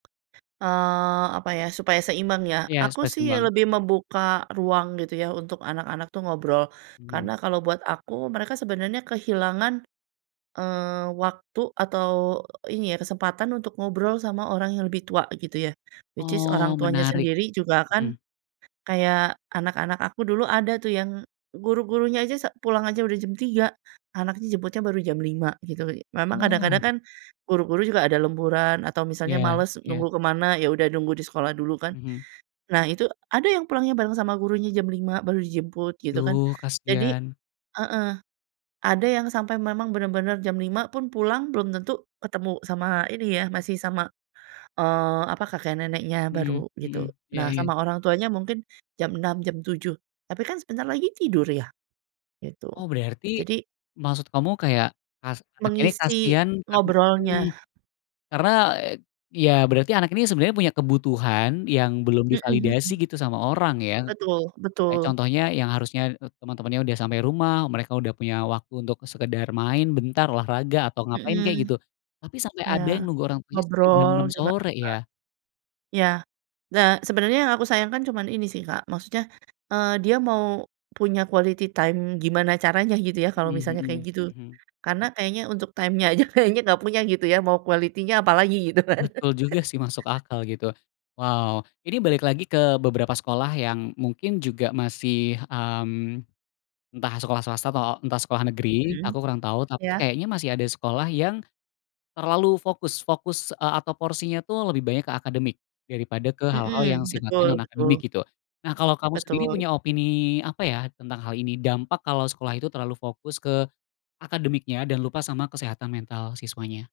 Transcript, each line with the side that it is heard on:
right: Eee, apa ya, supaya seimbang ya.
left: Iya,
right: Aku
left: supaya
right: sih
left: seimbang.
right: lebih membuka ruang gitu yah untuk anak-anak tuh ngobrol.
left: Mhm.
right: Karena kalau buat aku, mereka sebenarnya kehilangan, eee, waktu atau iya kesempatan untuk ngobrol sama orang yang lebih tua gitu yah. Which is
left: Oh
right: orang tuanya
left: menarik.
right: sendiri juga
left: Mmm.
right: akan kayak anak-anak aku dulu ada tuh yang guru-gurunya aja sa pulang aja udah jam 3.00, anaknya jemputnya baru jam 5.00 gitu. Memang kadang-kadang
left: Oh.
right: kan guru-guru juga ada lemburan, atau misalnya
left: Iya
right: males
left: iya.
right: nunggu ke mana, ya udah nunggu di sekolah dulu kan.
left: Mhm.
right: Nah itu ada yang pulangnya bareng sama gurunya jam 5.00 baru dijemput gitu kan.
left: Duh
right: Jadi
left: kasian.
right: heeh, ada yang sampai memang bener-bener jam 5.00 pun pulang belum tentu ketemu sama ini yah masih sama, eee, apa, kakek neneknya
left: Mhm
right: baru,
left: mhm.
right: gitu.
left: Iya
right: Nah
left: iya.
right: sama orang tuanya mungkin jam 6.00, jam 7.00. Tapi kan sebentar lagi tidur yah, gitu.
left: Oh berarti,
right: Jadi
left: maksud kamu kayak as anak ini
right: mengisi
left: kasihan karen
right: ngobrolnya
left: mmm, karena ya berarti anak ini sebenarnya punya kebutuhan yang belum
right: Mhm
left: divalidasi
right: mhm.
left: gitu sama orang ya.
right: Betul
left: Kayak
right: betul.
left: contohnya yang harusnya teman-teman yang udah sampai rumah, mereka udah punya waktu untuk sekedar main bentar, olahraga, atau ngapain
right: Mmm,
left: kayak gitu. Tapi sampai
right: iya,
left: ada yang nunggu orang tuanya sampai jam
right: ngobrol
left: 6.00
right: juga heeh,
left: sore ya.
right: iya. Nah, sebenernya yang aku sayangkan cuman ini sih, Kak, maksudnya, eee, dia mau punya quality time gimana caranya gitu ya, kalau
left: Mmm,
right: misalnya kayak
left: hmm.
right: gitu?
left: Mhm.
right: Karena kayaknya untuk time-nya aja kayaknya gak punya gitu ya, mau quality-nya apalagi gitu kan?
left: Betul juga sih masuk akal gitu. Wow. Ini balik lagi ke beberapa sekolah yang mungkin juga masih mmm, entah sekolah swasta atau entah sekolah negeri,
right: Hmm,
left: aku kurang tahu. Tapi
right: ya.
left: kayaknya masih ada sekolah yang terlalu fokus fokus, eee, atau porsinya tuh lebih banyak ke akademik daripada ke hal-hal yang
right: Mmm,
left: sifatnya
right: betul
left: non
right: betul.
left: akademik gitu. Nah kalau kamu sendiri
right: Betul.
left: punya opini apa ya tentang hal ini? Dampak kalau sekolah itu terlalu fokus ke akademiknya dan lupa sama kesehatan mental siswanya.